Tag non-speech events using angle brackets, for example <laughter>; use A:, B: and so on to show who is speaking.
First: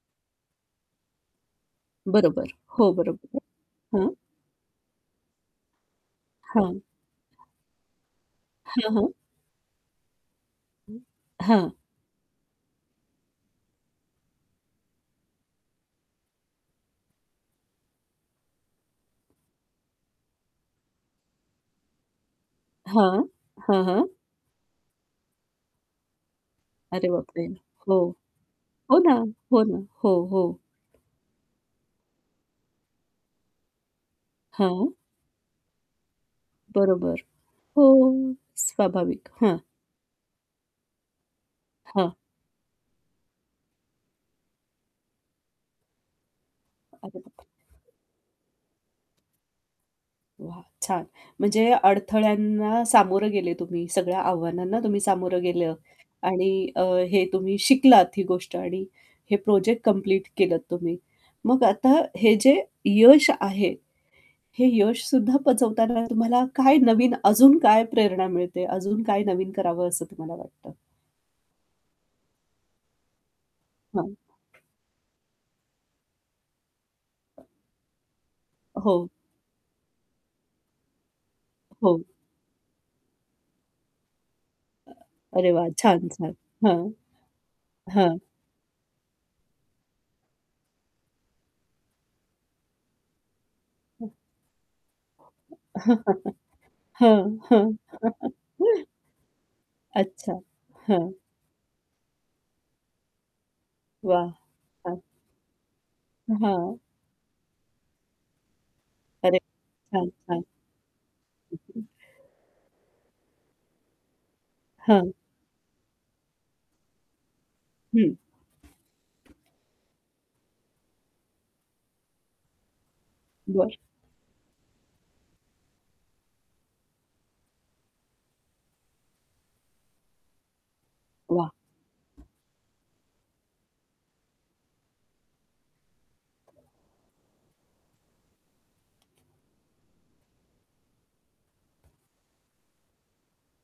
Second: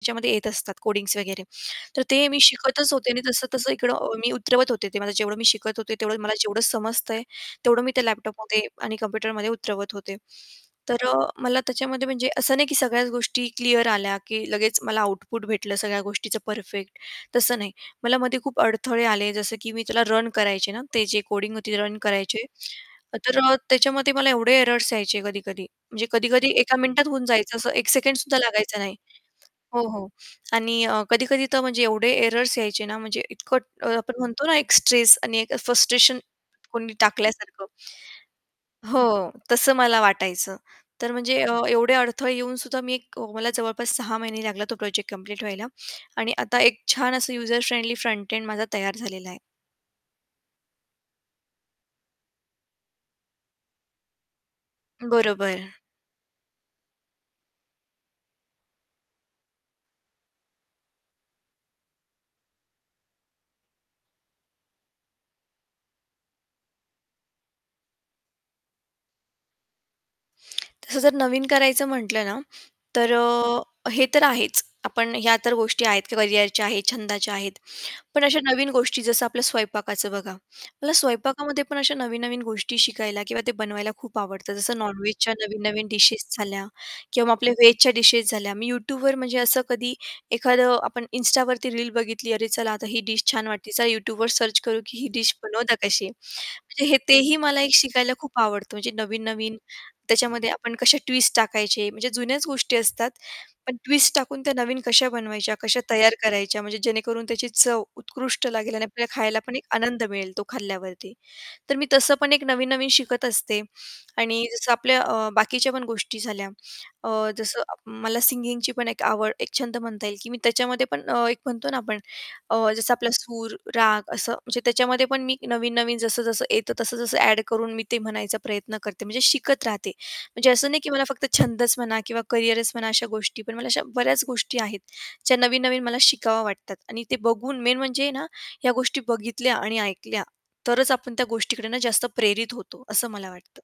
A: त्याच्यामध्ये येत असतात कोडिंग्स वगैरे तर ते मी
B: बरोबर.
A: शिकतच
B: हो,
A: होते आणि
B: बरोबर
A: तसं-तसं
B: आहे. हां.
A: इकडं मी उतरवत होते ते मला जेवढं मी शिकत होते तेवढं मला जेवढं
B: हां.
A: समजतंय तेवढं मी त्या लॅपटॉपमध्ये
B: हं,
A: आणि
B: हं.
A: कम्प्युटरमध्ये उतरवत होते. तर अ, मला
B: हां.
A: त्याच्यामध्ये म्हणजे असं नाही की सगळ्याच गोष्टी क्लिअर आल्या की लगेच मला आउटपुट भेटलं सगळ्या गोष्टीचं परफेक्ट तसं नाही मला मध्ये खूप अडथळे आले जसं की मी त्याला रन करायचे ना ते जे कोडिंग होती रन करायचे,
B: हां.
A: तर अ,
B: हां, हां.
A: त्याच्यामध्ये मला एवढे एररर्स यायचे कधी-कधी म्हणजे कधी-कधी एका मिनिटात
B: अरे
A: होऊन
B: बापरे!
A: जायचं असं एक
B: हो,
A: सेकंडसुद्धा लागायचं नाही.
B: हो ना, हो
A: हो,
B: ना,
A: हो.
B: हो, हो.
A: आणि अ, कधी-कधी तर म्हणजे एवढे एररर्स यायचे ना म्हणजे इतकं आपण म्हणतो ना एक
B: हां.
A: स्ट्रेस आणि एक फ्रस्ट्रेशन कोणी
B: बरोबर.
A: टाकल्यासारखं.
B: हो, स्वाभाविक.
A: हो,
B: हां.
A: तसं मला वाटायचं. तर म्हणजे एवढे
B: हां.
A: अडथळे येऊन सुद्धा मी एक मला जवळपास 6 महिने लागला तो प्रोजेक्ट कंप्लीट व्हायला आणि आता एक छान असं युजर
B: <unintelligible>
A: फ्रेंडली फ्रंट एंड माझा तयार झालेला आहे.
B: वाह! छान. म्हणजे अडथळ्यांना सामोरं गेले तुम्ही सगळ्या आव्हानांना तुम्ही सामोरं
A: बरोबर.
B: गेले आणि अ, हे तुम्ही शिकलात ही गोष्ट आणि हे प्रोजेक्ट कंप्लीट केलंत तुम्ही. मग आता हे जे यश आहे, हे यशसुद्धा पचवताना तुम्हाला काय नवीन अजून काय प्रेरणा मिळते, अजून काय नवीन करावं असं तुम्हाला वाटतं?
A: तसं जर नवीन करायचं म्हटलं ना, तर अ, हे
B: हां.
A: तर आहेच आपण ह्या तर गोष्टी आहेत करिअरच्या आहेत, छंदाच्या आहेत. पण अशा नवीन गोष्टी
B: हो.
A: जसं आपलं स्वयंपाकाचं बघा मला स्वयंपाकामध्ये पण अशा
B: हो.
A: नवीन-नवीन गोष्टी शिकायला किंवा ते बनवायला खूप आवडतं जसं नॉन-व्हेजच्या
B: अरे वाह!
A: नवीन-नवीन
B: छान,
A: डिशेस
B: छान.
A: झाल्या
B: हां.
A: किंवा मग आपल्या व्हेजच्या
B: हां.
A: डिशेस झाल्या मी Youtubeवर म्हणजे असं कधी एखादं आपण Instaवरती रील बघितली अरे चला आता ही डिश छान वाटते चला
B: हं.
A: Youtubeवर सर्च करू की ही डिश बनवतात कशी?
B: <chuckles>
A: म्हणजे हे तेही
B: हं,
A: मला
B: हं.
A: एक शिकायला खूप आवडतं
B: <chuckles>
A: म्हणजे नवीन-नवीन
B: अच्छा.
A: त्याच्यामध्ये आपण कशा
B: हां.
A: ट्विस्ट टाकायचे म्हणजे जुन्याच गोष्टी असतात पण ट्विस्ट
B: वाह!
A: टाकून त्या नवीन
B: छान.
A: कशा बनवायच्या, कशा तयार करायच्या, म्हणजे
B: हां.
A: जेणेकरून त्याची चव उत्कृष्ट लागेल आणि आपल्याला खायला
B: करेक्ट.
A: पण एक आनंद
B: छान,
A: मिळेल तो
B: छान.
A: खाल्ल्यावरती तर मी
B: <chuckles>
A: तसं पण एक नवीन-नवीन शिकत असते. आणि जसं आपल्या
B: हां.
A: अ, बाकीच्या पण गोष्टी झाल्या अ, जसं
B: हं.
A: मला सिंगिंगची पण एक आवड एक छंद म्हणता येईल की मी त्याच्यामध्ये पण एक म्हणतो ना आपण अ, जसं आपला सूर,
B: बरं.
A: राग असं म्हणजे त्याच्यामध्ये पण मी नवीन-नवीन जसं-जसं येतं तसं-तसं ॲड करून मी ते म्हणायचा प्रयत्न करते म्हणजे शिकत राहते म्हणजे असं नाही की मला फक्त
B: वाह!
A: छंदच म्हणा किंवा करिअरच म्हणा अशा गोष्टी पण मला अशा बऱ्याच गोष्टी आहेत, ज्या नवीन-नवीन मला शिकावं वाटतात आणि ते बघून मेन म्हणजे ना, या गोष्टी बघितल्या आणि ऐकल्या तरच आपण त्या गोष्टीकडे ना जास्त प्रेरित होतो असं मला वाटतं.